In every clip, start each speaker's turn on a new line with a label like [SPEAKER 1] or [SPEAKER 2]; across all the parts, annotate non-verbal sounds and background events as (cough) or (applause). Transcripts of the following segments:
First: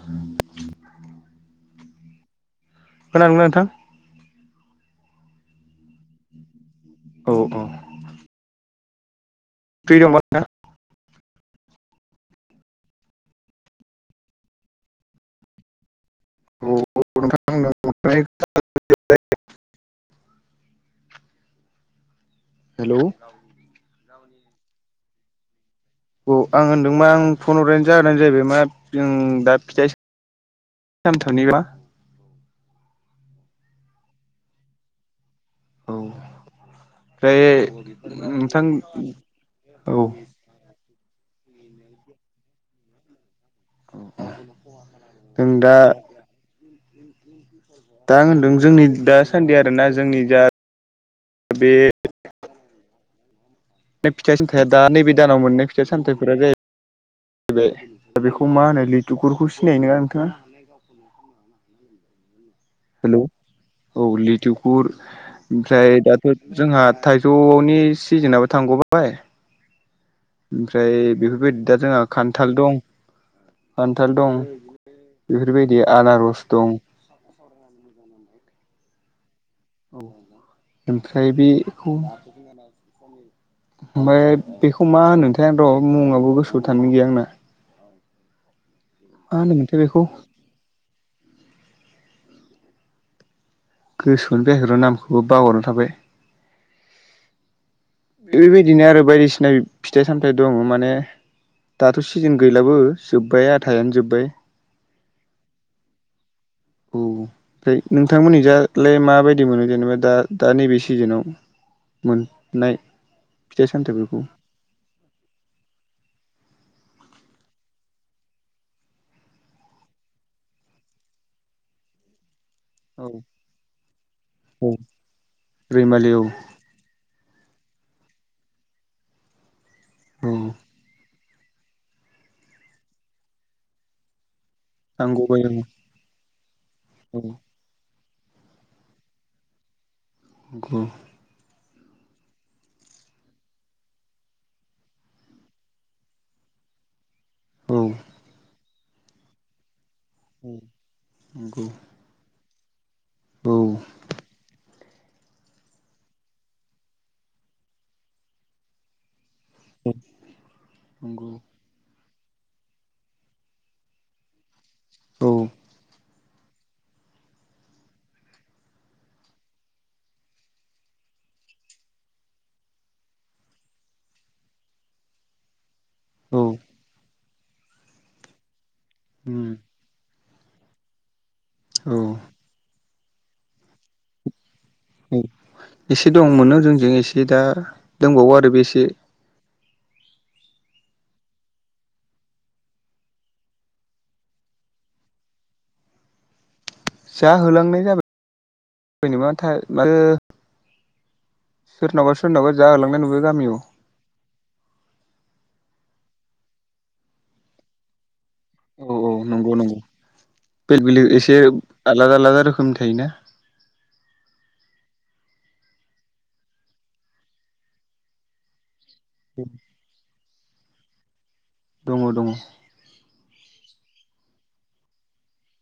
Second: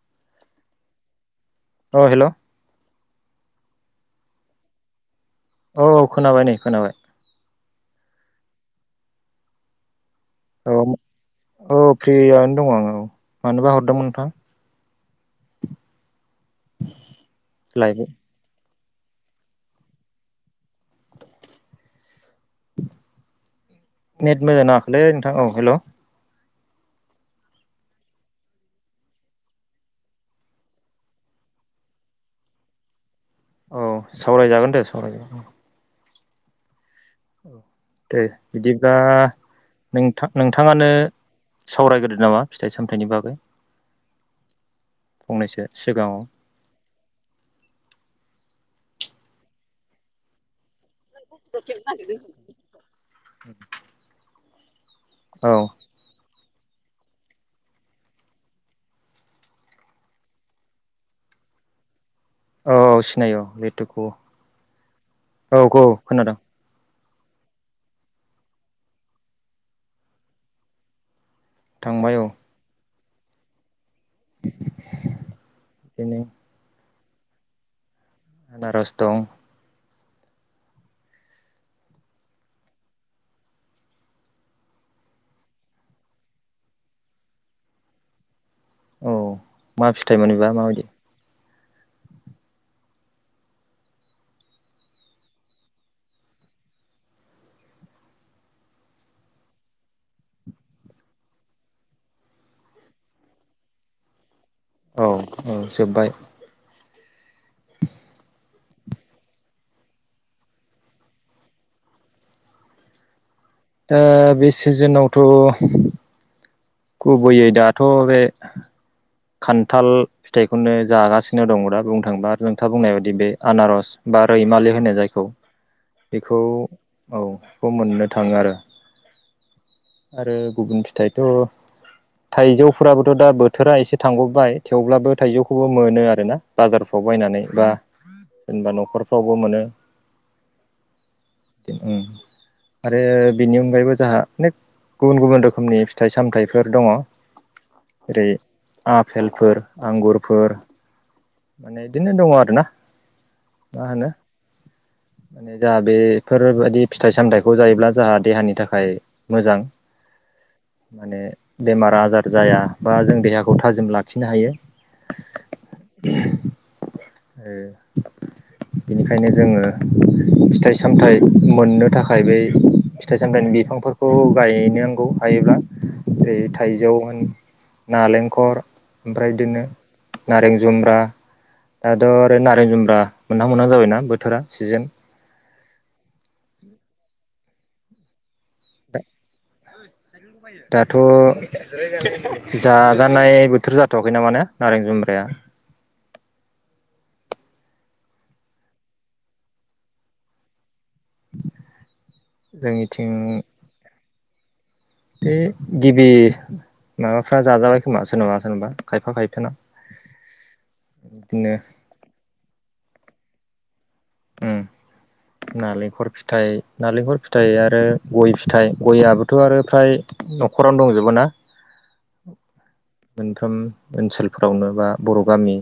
[SPEAKER 1] (inaudible)
[SPEAKER 2] अ hello
[SPEAKER 1] खोनांगोना नोंथां
[SPEAKER 2] औ खोनाबाय नै खोनाबाय
[SPEAKER 1] औ औ फ्रि दंबा नोंथाङा
[SPEAKER 2] औ औ फ्रियनो दङ आङो औ मानोबा हरदोंमोन नोंथां
[SPEAKER 1] (inaudible) नोंथां
[SPEAKER 2] लायेबाय
[SPEAKER 1] (unintelligible) हेलौ
[SPEAKER 2] नेट मोजां नाङाखलै नोंथां औ हेलौ
[SPEAKER 1] औ आं होनदों मा आं फन हरानो जाहानो जाहैबाय मा जों दा फिथाइ (unintelligible)
[SPEAKER 2] औ सावरायजागोन दे सावरायजागोन
[SPEAKER 1] औ बे
[SPEAKER 2] औ दे
[SPEAKER 1] नोंथां
[SPEAKER 2] बिदिब्ला
[SPEAKER 1] औ
[SPEAKER 2] नोंथां नोंथाङानो सावरायग्रोदो नामा फिथाइ सामथाइनि बागै
[SPEAKER 1] जों
[SPEAKER 2] फंनैसो
[SPEAKER 1] दा
[SPEAKER 2] सिगाङाव
[SPEAKER 1] (inaudible) दा होनदों जोंनि दासान्दि आरोना जोंनि जा बे
[SPEAKER 2] (unintelligible)
[SPEAKER 1] फिथाइ सामथाया दा नैबे दानाव
[SPEAKER 2] औ
[SPEAKER 1] मोननाय फिथाइ सामथायफोरा जाहै बाय दा बेखौ मा होनो लिथुगुरखौ सिनायो नोङा नोंथाङा
[SPEAKER 2] औ औ
[SPEAKER 1] हेलौ
[SPEAKER 2] सिनायो औ
[SPEAKER 1] औ
[SPEAKER 2] लेथुखौ
[SPEAKER 1] लिथुखुर
[SPEAKER 2] औ औ
[SPEAKER 1] ओमफ्राय दाथ
[SPEAKER 2] खोनादों
[SPEAKER 1] जोंहा थाइजौनि सिजेनाबो थांगबाय ओमफ्राय बेफोरबायदि दा जोंहा
[SPEAKER 2] थांबाय औ
[SPEAKER 1] खान्थाल दं खान्थाल दं बेफोरबायदि
[SPEAKER 2] बिदिनो
[SPEAKER 1] आनारस दं
[SPEAKER 2] आनारस दं
[SPEAKER 1] औ ओमफ्राय बेखौ (unintelligible) ओमफ्राय बेखौ मा होनो नोंथां आं र' मुङाबो गोसोआव थानाय गैया आंना
[SPEAKER 2] औ
[SPEAKER 1] होनोमोनथाय
[SPEAKER 2] मा
[SPEAKER 1] बेखौ
[SPEAKER 2] फिथाइमोन बेबा माबायदि
[SPEAKER 1] गोसोआवनो फैयाखै र नामखौबो बावगारना थाबाय बेबायदिनो आरो बायदिसिना फिथाइ सामथाइ दङ माने दाथ' सिजोन गैलाबो जोब्बाय आथायानो जोबबाय
[SPEAKER 2] औ औ जोब्बाय
[SPEAKER 1] औ ओमफ्राय नोंथांमोननिजालाय माबायदि मोनो जेनेबा दा दा नैबे सिजोनाव मोननाय फिथाइ
[SPEAKER 2] दा
[SPEAKER 1] सामथाइफोरखौ
[SPEAKER 2] बे सिजोनावथ' गुबैयै दाथ' बे खान्थाल फिथाइखौनो जागासिनो दं दा बुंनो थांबा नोंथां बुंनाय
[SPEAKER 1] औ
[SPEAKER 2] बायदि बे आनारस बा रैमालि
[SPEAKER 1] औ
[SPEAKER 2] होनो जायखौ
[SPEAKER 1] रैमालि औ
[SPEAKER 2] बेखौ औ खौ मोननो थाङो आरो आरो
[SPEAKER 1] औ
[SPEAKER 2] गुबुन फिथाइथ' थाइजौफोराबोथ' दा बोथोरा एसे थांगबाय थेवब्लाबो
[SPEAKER 1] नांगौबाय
[SPEAKER 2] थाइजौखौबो मोनो आरोना बाजार फ्राव
[SPEAKER 1] औ
[SPEAKER 2] बायनानै बा सोरनिबा न'खरफ्रावबो मोनो
[SPEAKER 1] गुबुन
[SPEAKER 2] उम आरो बिनि अनगायैबो जाहा अनेक गुबुन गुबुन रोखोमनि फिथाइ सामथाय फोर दङ
[SPEAKER 1] औ
[SPEAKER 2] जेरै आफेलफोर आंगुरफोर
[SPEAKER 1] नंगौ
[SPEAKER 2] माने बिदिनो दङ आरोना
[SPEAKER 1] औ
[SPEAKER 2] मा होनो जाहा बेफोरबायदि फिथाइ सामथाइखौ जायोब्ला जोंहा देहानि थाखाय मोजां माने
[SPEAKER 1] नंगौ
[SPEAKER 2] बेमार आजार जाया बा जों देहाखौ थाजिम लाखिनो हायो
[SPEAKER 1] औ (inaudible)
[SPEAKER 2] बेनिखायनो जोङो फिथाइ सामथाइ मोननो थाखाय बै फिथाइ सामथाइनि बिफांफोरखौ गायनोनांगौ हायोब्ला
[SPEAKER 1] औ
[SPEAKER 2] थाइजौ होन नालेंखर ओमफ्राय
[SPEAKER 1] उम
[SPEAKER 2] बिदिनो नारें जुमब्रा
[SPEAKER 1] औ
[SPEAKER 2] दाथ'
[SPEAKER 1] औ
[SPEAKER 2] ओरै नारें जुम्ब्रा मोनहां मोनहां जाबायना बोथोरा सिजोन
[SPEAKER 1] एसे दं मोनो जोंजों एसे दा दंबावो आरो बे एसे (inaudible)
[SPEAKER 2] बायो दाथ' जाजानाय बोथोर जाथ'वाखै नामाने नारें जुम्ब्राया
[SPEAKER 1] जाहोलांनाय जाबाय (unintelligible) सोरनावबा सोरनाबा जाहोहोलांनाय
[SPEAKER 2] जोंनिथिं
[SPEAKER 1] नुबाय गामियाव
[SPEAKER 2] बे गिबि माबाफ्रा जाजाबाय सोरबा सोरनबा सोरबा
[SPEAKER 1] औ औ
[SPEAKER 2] खायफा
[SPEAKER 1] नंगौ
[SPEAKER 2] खायफा
[SPEAKER 1] नंगौ बेलेग बेलेग एसे
[SPEAKER 2] बिदिनो
[SPEAKER 1] आलादा आलादा रोखोमनि थायो ना
[SPEAKER 2] उम नालेंखर फिथाय नालेंखर फिथाइ आरो गय फिथाइ गयाबो थ' आरो फ्राय न'खरावनो दंजोबो ना
[SPEAKER 1] दङ दङ
[SPEAKER 2] मोनफ्रोम ओनसोलफोरावनो बा बर' गामि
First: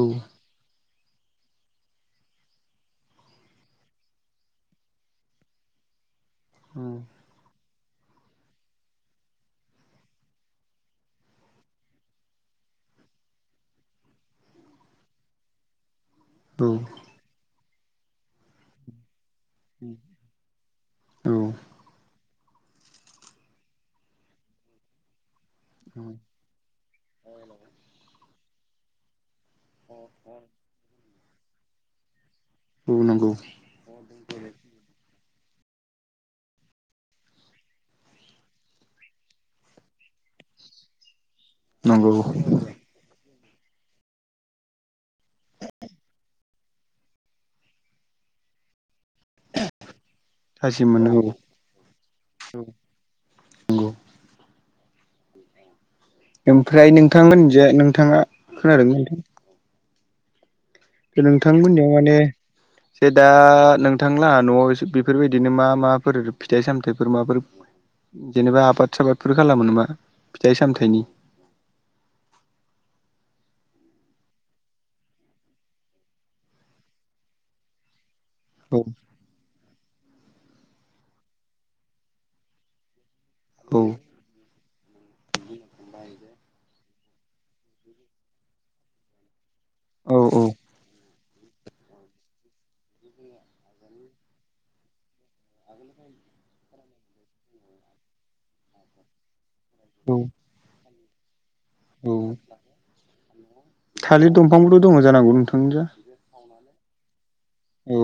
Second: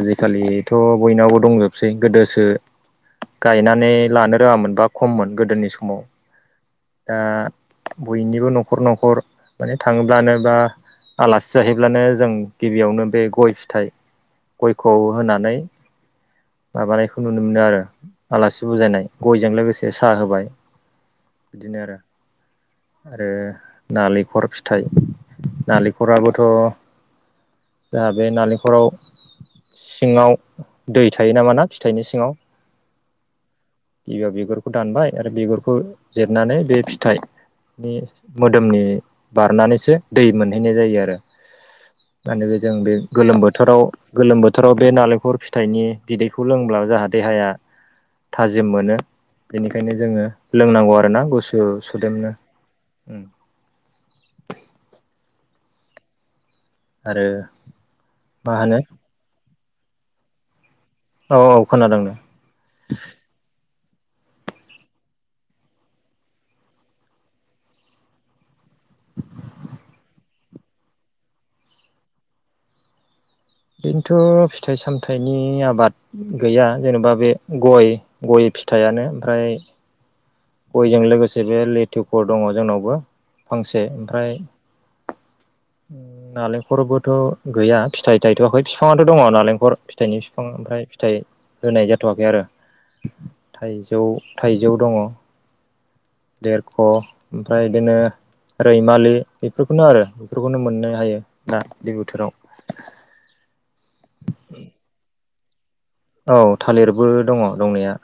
[SPEAKER 2] आजिखालि थ' बयनावबो दंजोबसै गोदोसो गायनानै लानो रोङामोन बा खममोन गोदोनि समाव
[SPEAKER 1] (unintelligible)
[SPEAKER 2] दा बयनिबो न'खर न'खर माने थाङोब्लानो बा आलासि जाहैब्लानो जों गिबियावनो बे गय फिथाइ गयखौ होनानै माबानायखौ नुनो मोनो आरो आलासि बुजायनाय गयजों लोगोसे साहा होबाय
[SPEAKER 1] औ
[SPEAKER 2] बिदिनो आरो नालेंखर फिथाइ नालेंखराबो थ' जोंहा बे नालेंखराव सिङाव दै थायो नामा ना फिथाइनि सिङाव
[SPEAKER 1] उम नंगौ
[SPEAKER 2] गिबियाव बिगुरखौ दानबाय आरो बिगुरखौ जिरनानै बे फिथाइ नि मोदोमनि बारनानैसो दै मोनहैनाय जायो आरो
[SPEAKER 1] नंगौ
[SPEAKER 2] माने बे जों बे गोलोम बोथोराव गोलोम बोथोराव बे नालें हखर फिथाइनि बिदैखौ लोंब्ला जोंहा देहाया थाजिम मोनो। बेनिखायनो जोङो
[SPEAKER 1] थाजिम
[SPEAKER 2] लोंनांगौ
[SPEAKER 1] मोनो
[SPEAKER 2] आरोना
[SPEAKER 1] औ
[SPEAKER 2] गुसु सुदेमनो।
[SPEAKER 1] नों गु (unintelligible) ओमफ्राय
[SPEAKER 2] आरो
[SPEAKER 1] नोंथांमोन जे नोंथाङा
[SPEAKER 2] मा होनो
[SPEAKER 1] खोनादोंमोन नोंथां।
[SPEAKER 2] औ औ
[SPEAKER 1] नोंथांमोननियाव माने
[SPEAKER 2] खोनादोंनो
[SPEAKER 1] जे दा नोंथांलाहा न'आव बेफोरबायदिनो मा माफोर फिथाइ सामथाइफोर माबाफोर जेनेबा आबाद साबादफोर खालामोबा फिथाइ सामथाइनि
[SPEAKER 2] बेनोथ' फिथाइ सामथाइनि आबाद गैया जेनेबा बे गय गय
[SPEAKER 1] औ
[SPEAKER 2] फिथाइनो ओमफ्राय गयजों लोगोसे बे लेथुफोर दङ जोंनावबो फांसे ओमफ्राय
[SPEAKER 1] बि
[SPEAKER 2] नालेंखरबोथ' गैया फिथाइ थायथ'वाखै बिफाङाथ' दङ नालेंखर फिथाइनि
[SPEAKER 1] औ औ
[SPEAKER 2] बिफां ओमफ्राय फिथाइ होनाय जाथ'वाखै आरो थाइजौ थाइजौ दङ।
[SPEAKER 1] आगोलोखाय (unintelligible)
[SPEAKER 2] देरख' ओमफ्राय बिदिनो रैमालि बेफोरखौनो आरो
[SPEAKER 1] औ
[SPEAKER 2] बेफोरखौनो मोननो हायो दा बे
[SPEAKER 1] औ
[SPEAKER 2] बोथोराव
[SPEAKER 1] थालिर दंफांथ' दङ जानांगौ नोंथांनिजों
[SPEAKER 2] औ थालिरबो दङ दंनाया।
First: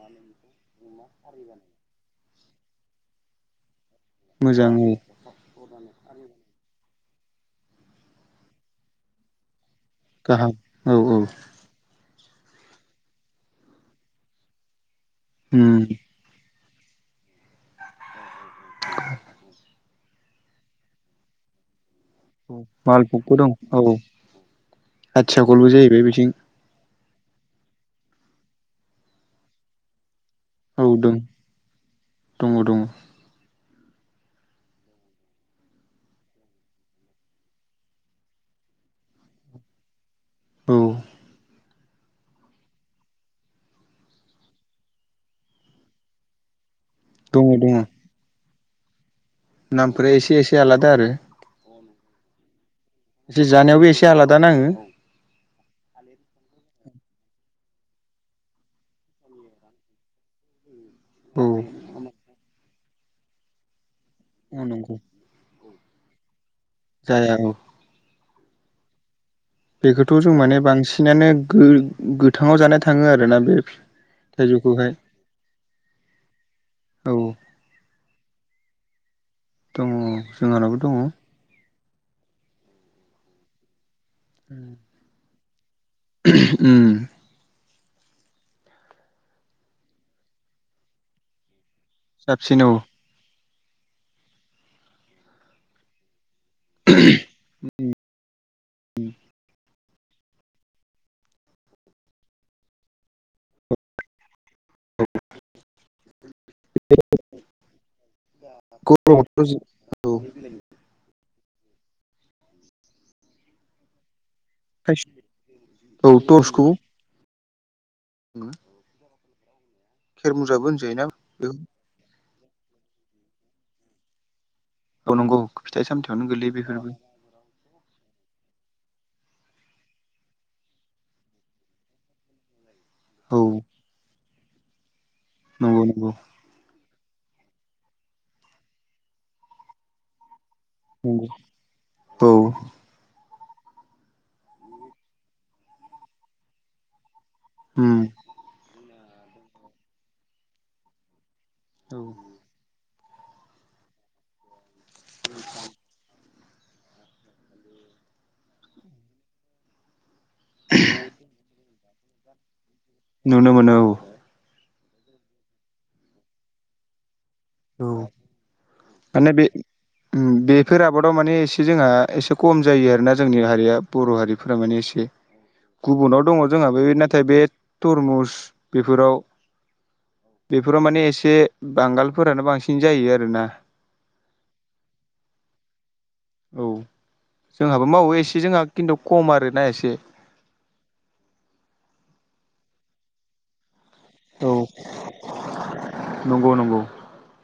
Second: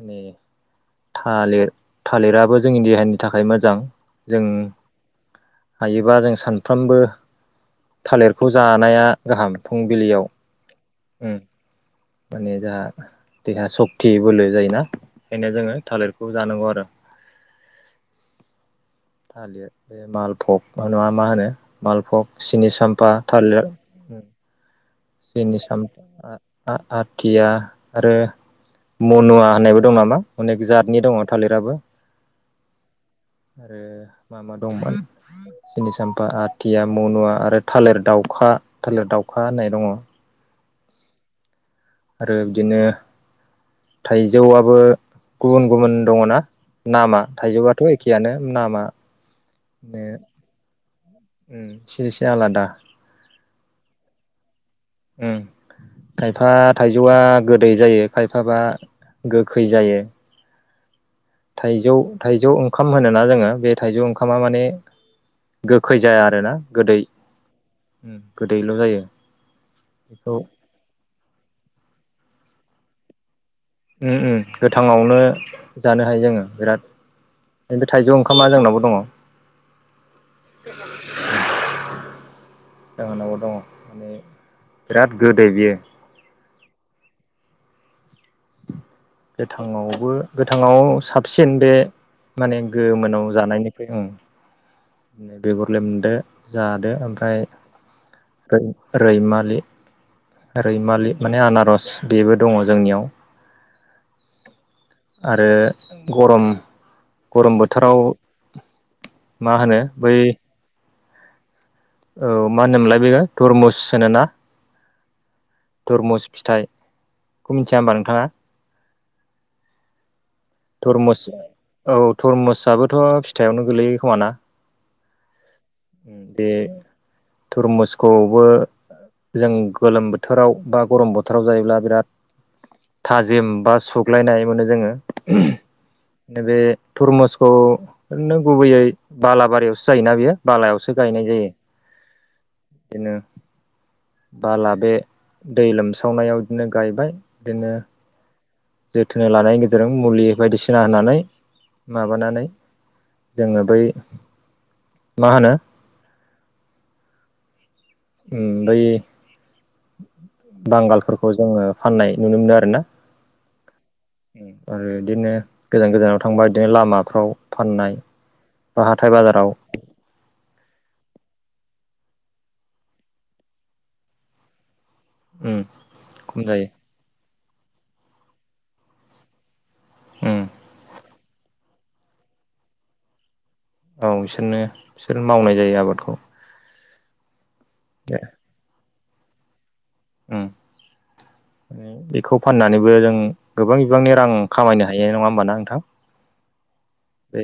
[SPEAKER 2] माने थालिर थालिराबो जोंनि देहानि थाखाय मोजां। जों
[SPEAKER 1] मोजां औ
[SPEAKER 2] हायोबा जों सानफ्रोमबो थालिरखौ जानाया गाहाम फुंबिलियाव
[SPEAKER 1] गाहाम औ औ।
[SPEAKER 2] उम माने जों देहा सक्ति बोलो जायोना बेखायनो जोङो
[SPEAKER 1] उम
[SPEAKER 2] थालिर बे जानांगौ आरो थालिया बे मालभग ना मा होनो मालभग
[SPEAKER 1] औ
[SPEAKER 2] सिनि साम्फा
[SPEAKER 1] मालभगबो दं
[SPEAKER 2] थालिर
[SPEAKER 1] औ
[SPEAKER 2] सिनि
[SPEAKER 1] आथियाखलबो
[SPEAKER 2] साम
[SPEAKER 1] जाहैबाय बिथिं
[SPEAKER 2] आथिया आरो मनुवा होननायबो दं नामा? अनेक
[SPEAKER 1] औ
[SPEAKER 2] जातनि दङ
[SPEAKER 1] दं
[SPEAKER 2] थालिराबो
[SPEAKER 1] दङ दङ
[SPEAKER 2] आरो। मा मा दंमोन। सिनि साम्फा आथिया मनु आरो थालिर दाउखा थालिर दाउखा होननाय दङ।
[SPEAKER 1] औ।
[SPEAKER 2] आरो बिदिनो थाइजौआबो गुबुन गुबुन दङ ना। नामा
[SPEAKER 1] दङ दङ
[SPEAKER 2] थाइजौथ' एखेयानो नामा।
[SPEAKER 1] नामफोरा एसे एसे आलादा आरो।
[SPEAKER 2] एसे एसे आलादा।
[SPEAKER 1] एसे जानायावबो एसे आलादा नाङो।
[SPEAKER 2] उम। खायफा थाइजौआ गोदै जायो खायफाबा गोखै जायो।
[SPEAKER 1] औ
[SPEAKER 2] थाइजौ थाइजौ ओंखाम होनोना जोङो बे थाइजौ ओंखामा माने
[SPEAKER 1] औ नंगौ
[SPEAKER 2] गोखै जाया आरोना गोदै
[SPEAKER 1] जाया औ
[SPEAKER 2] गोदैल' जायो।
[SPEAKER 1] बेखौथ' जों
[SPEAKER 2] बेखौ
[SPEAKER 1] माने बांसिनानो गो-गोथाङाव जानाय थाङो आरोना बे थाइजौखौहाय
[SPEAKER 2] गोथाङावनो जानो हायो जोङो बिराद
[SPEAKER 1] औ
[SPEAKER 2] बेफ्राय थायजौ ओंखामा जोंनावबो दङ।
[SPEAKER 1] जोंहालाबो दङ।
[SPEAKER 2] जाहोनाव दङ माने
[SPEAKER 1] (inaudible)
[SPEAKER 2] बिराद गोदै बियो।
[SPEAKER 1] उम।
[SPEAKER 2] गोथांङावबो गोथाङाव साबसिन बे
[SPEAKER 1] साबसिन
[SPEAKER 2] माने
[SPEAKER 1] औ
[SPEAKER 2] गोमोनाव जानायनिफ्राय आं बेगुर लेमदो जादो ओमफ्राय रैमालि रैमालि माने आनारस बेबो दङ जोंनियाव आरो गरम गरम बोथोराव
[SPEAKER 1] (unintelligible)
[SPEAKER 2] मा होनो बै
[SPEAKER 1] औ
[SPEAKER 2] औ मा होनोमोनलाय बेयो धरमुस होनो ना
[SPEAKER 1] औ
[SPEAKER 2] धरमुस
[SPEAKER 1] टर्सखौ
[SPEAKER 2] फिथाइखौ मिथिया होमबा नोंथाङा
[SPEAKER 1] (inaudible) खेर मुजाबो
[SPEAKER 2] थरमुस औ थरमुसाबोथ' फिथाइआवनो गोलैयो खोमाना
[SPEAKER 1] औ नंगौ फिथाइ सामथायावनो गोलैयो बेफोरबो
[SPEAKER 2] तरमुसखौबो जों गोलोम बोथोराव बा गरम बोथोराव जायोब्ला बिराद
[SPEAKER 1] औ
[SPEAKER 2] थाजिम बा सुग्लायनाय मोनो जोङो
[SPEAKER 1] नंगौ नंगौ
[SPEAKER 2] बे थरमुसखौ ओरैनो गुबैयै बालाबारियावसो जायोना बेयो बालायावसो
[SPEAKER 1] औ
[SPEAKER 2] गायनाय जायो बिदिनो बाला बे दै लोमसावनायाव बिदिनो गायबाय बिदिनो
[SPEAKER 1] उम
[SPEAKER 2] जोथोन लानायनि गेजेरजों मुलि बायदिसिना होनानै
[SPEAKER 1] औ
[SPEAKER 2] माबानानै जोङो बै मा होनो
[SPEAKER 1] (inaudible)
[SPEAKER 2] बै बांगालफोरखौ जोङो फाननाय नुनो मोनो आरोना
[SPEAKER 1] नुनो मोनो औ
[SPEAKER 2] आरो बिदिनो गोजान गोजानाव थांबा बिदिनो लामाफ्राव
[SPEAKER 1] औ
[SPEAKER 2] फाननाय बा हाथाय
[SPEAKER 1] माने बे
[SPEAKER 2] बाजाराव
[SPEAKER 1] बेफोर आबादाव माने एसे जोंहा एसे खम जायो आरोना जोंनि हारिया बर' हारिफोरा माने एसे गुबुनाव
[SPEAKER 2] खम
[SPEAKER 1] दङ
[SPEAKER 2] जायो
[SPEAKER 1] जोंहा बे नाथाय बे तरमुस बेफोराव
[SPEAKER 2] उम
[SPEAKER 1] बेफोराव माने एसे बांगालफोरानो बांसिन जायो आरोना
[SPEAKER 2] औ बिसोरनो बिसोर मावनाय जायो आबादखौ
[SPEAKER 1] औ जोंहाबो मावो एसे जोंहा खिन्थु खम आरोना एसे
[SPEAKER 2] ओ बेखौ फाननानैबो जों गोबां बिबांनि रां
[SPEAKER 1] औ
[SPEAKER 2] खामायनो हायो नङा होमबाना नोंथां
[SPEAKER 1] नंगौ नंगौ
[SPEAKER 2] बे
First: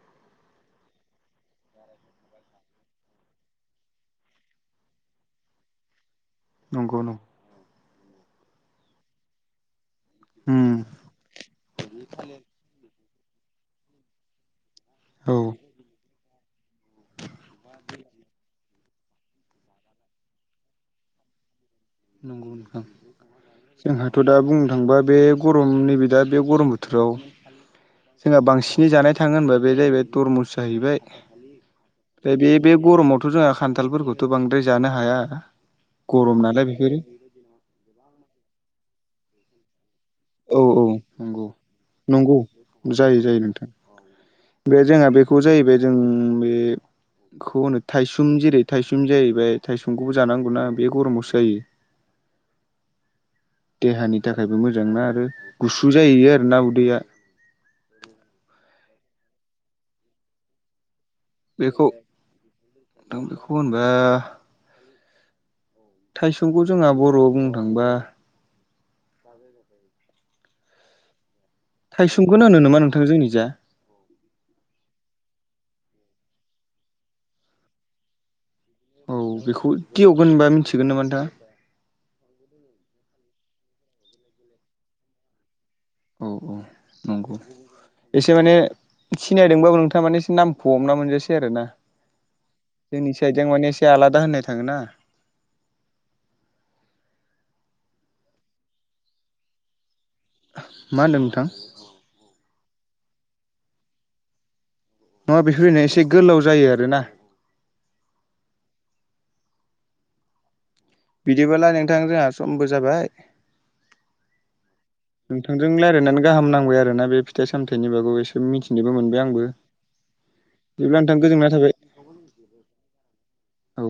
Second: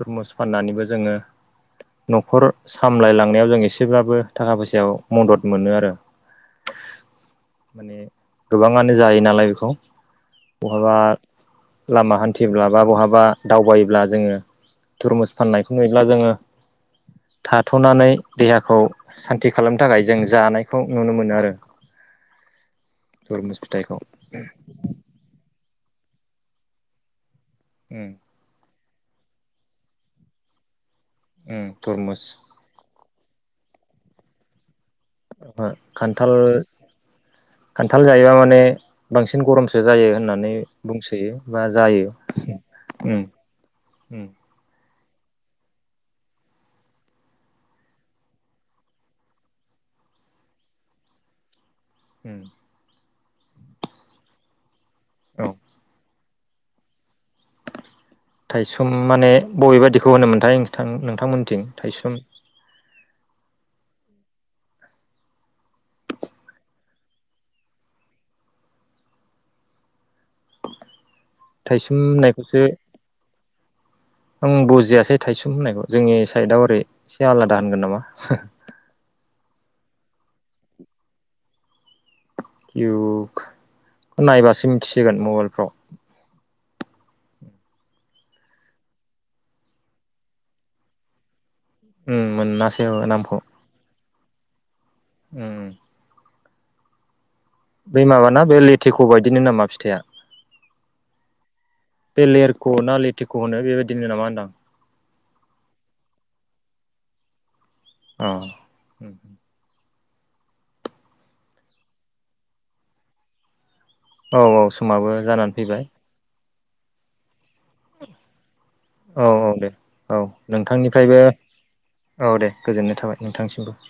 [SPEAKER 2] थरमुस फाननानैबो जोङो न'खर सामलायलांनायाव जों एसेब्लाबो थाखा फैसायाव मदद मोनो आरो
[SPEAKER 1] नंगौ
[SPEAKER 2] माने गोबाङानो जायो नालाय बेखौ
[SPEAKER 1] उम
[SPEAKER 2] बहाबा लामा हान्थिब्ला बा बहाबा दावबायोब्ला जोङो थुरमुस
[SPEAKER 1] औ
[SPEAKER 2] फाननायखौ नुयोब्ला जोङो थाथ'नानै देहाखौ सान्ति खालामनो थाखाय जों जानायखौ नुनो मोनो आरो
[SPEAKER 1] नंगौ नोंथां
[SPEAKER 2] थरमुस फिथाइखौ
[SPEAKER 1] जोंहाथ' दा बुंनो थांबा बे गरम नैबे दा बे गरम बोथोराव
[SPEAKER 2] उम
[SPEAKER 1] जोंहा बांसिनै जानाय थाङो होनबा बे जाहैबाय तरमुस जाहैबाय
[SPEAKER 2] उम थरमुस
[SPEAKER 1] ओमफ्राय बे बे गरमावथ' जोंहा खान्थालफोरखौथ' बांद्राय जानो हाया
[SPEAKER 2] खान्थाल
[SPEAKER 1] गरम नालाय बेफोरो
[SPEAKER 2] खान्थाल जायोबा माने बांसिन गरमसो जायो होननानै
[SPEAKER 1] औ
[SPEAKER 2] नानै
[SPEAKER 1] औ
[SPEAKER 2] बुंसोयो
[SPEAKER 1] नंगौ
[SPEAKER 2] बा जायो
[SPEAKER 1] नंगौ जायो जायो नोंथां बे जोंहा बेखौ जाहैबाय जों बे बेखौ थायसुम जेरै थायसुम जाहैबाय थाइसुमखौबो जानांगौना बे गरमावसो जायो (inaudible)
[SPEAKER 2] उम
[SPEAKER 1] देहानि थाखायबो मोजां ना आरो
[SPEAKER 2] औ
[SPEAKER 1] गुसु जाहैयो आरो ना उदैया।
[SPEAKER 2] थाइसुम माने बबेबायदिखौ होनोमोनथायां नोंथांमोन?
[SPEAKER 1] बेखौ बेखौ होनबा। थाइसंखौ जोंहा बर'आव बुंनो थांङोबा ज ज होनो
[SPEAKER 2] थाइसोमनायखौसो
[SPEAKER 1] नामा नोंथां जोंनि जा
[SPEAKER 2] आं बुजियासै थायसुम होननायखौ जोंनि साइदआव ओरै एसे आलादा होनगोन नामा?
[SPEAKER 1] औ बेखौ दिवगोन होनबा मिथिगोन नामा नोंथां।
[SPEAKER 2] कगखौ नायबासो मिथिसिगोन मबाइलफ्राव।
[SPEAKER 1] औ औ नंगौ। एसे माने सिनायदोंबाबो नोंथाङा माने एसे नामखौ हमना मोनजासै आरो ना।
[SPEAKER 2] उम मोनासै आङो
[SPEAKER 1] जोंनि
[SPEAKER 2] नामखौ
[SPEAKER 1] साइडजों माने एसे आलादा होननाय थाङो ना
[SPEAKER 2] उम बै माबाना बे लेथिख' बायदिनो नामा फिथाइआ?
[SPEAKER 1] मा होनदों नोंथां?
[SPEAKER 2] बे लेरखौ ना लेथिखौ होनो बेबायदिनो नामा होनदां
[SPEAKER 1] नङा बेफोरनाय एसे गोलाव जायो आरो ना।
[SPEAKER 2] औ। उम
[SPEAKER 1] बिदिबोला नोंथां जोंहा समबो जाबाय।
[SPEAKER 2] औ औ समाबो जानानै
[SPEAKER 1] नोंथांजों
[SPEAKER 2] फैबाय
[SPEAKER 1] रायजलायनानै गाहाम नांबाय आरोोना बे फिथाइ सामथायाइनि बागै एसे। जोब मिथिनोबो मोनबाय
[SPEAKER 2] औ
[SPEAKER 1] आंबो
[SPEAKER 2] औ दे औ
[SPEAKER 1] बिदिब्ला
[SPEAKER 2] नोंथांनिफ्रायबो
[SPEAKER 1] नोंथां गोजोनना थाबाय।
[SPEAKER 2] औ दे गोजोननाय थाबाय नोंथांसिमबो।
[SPEAKER 1] औ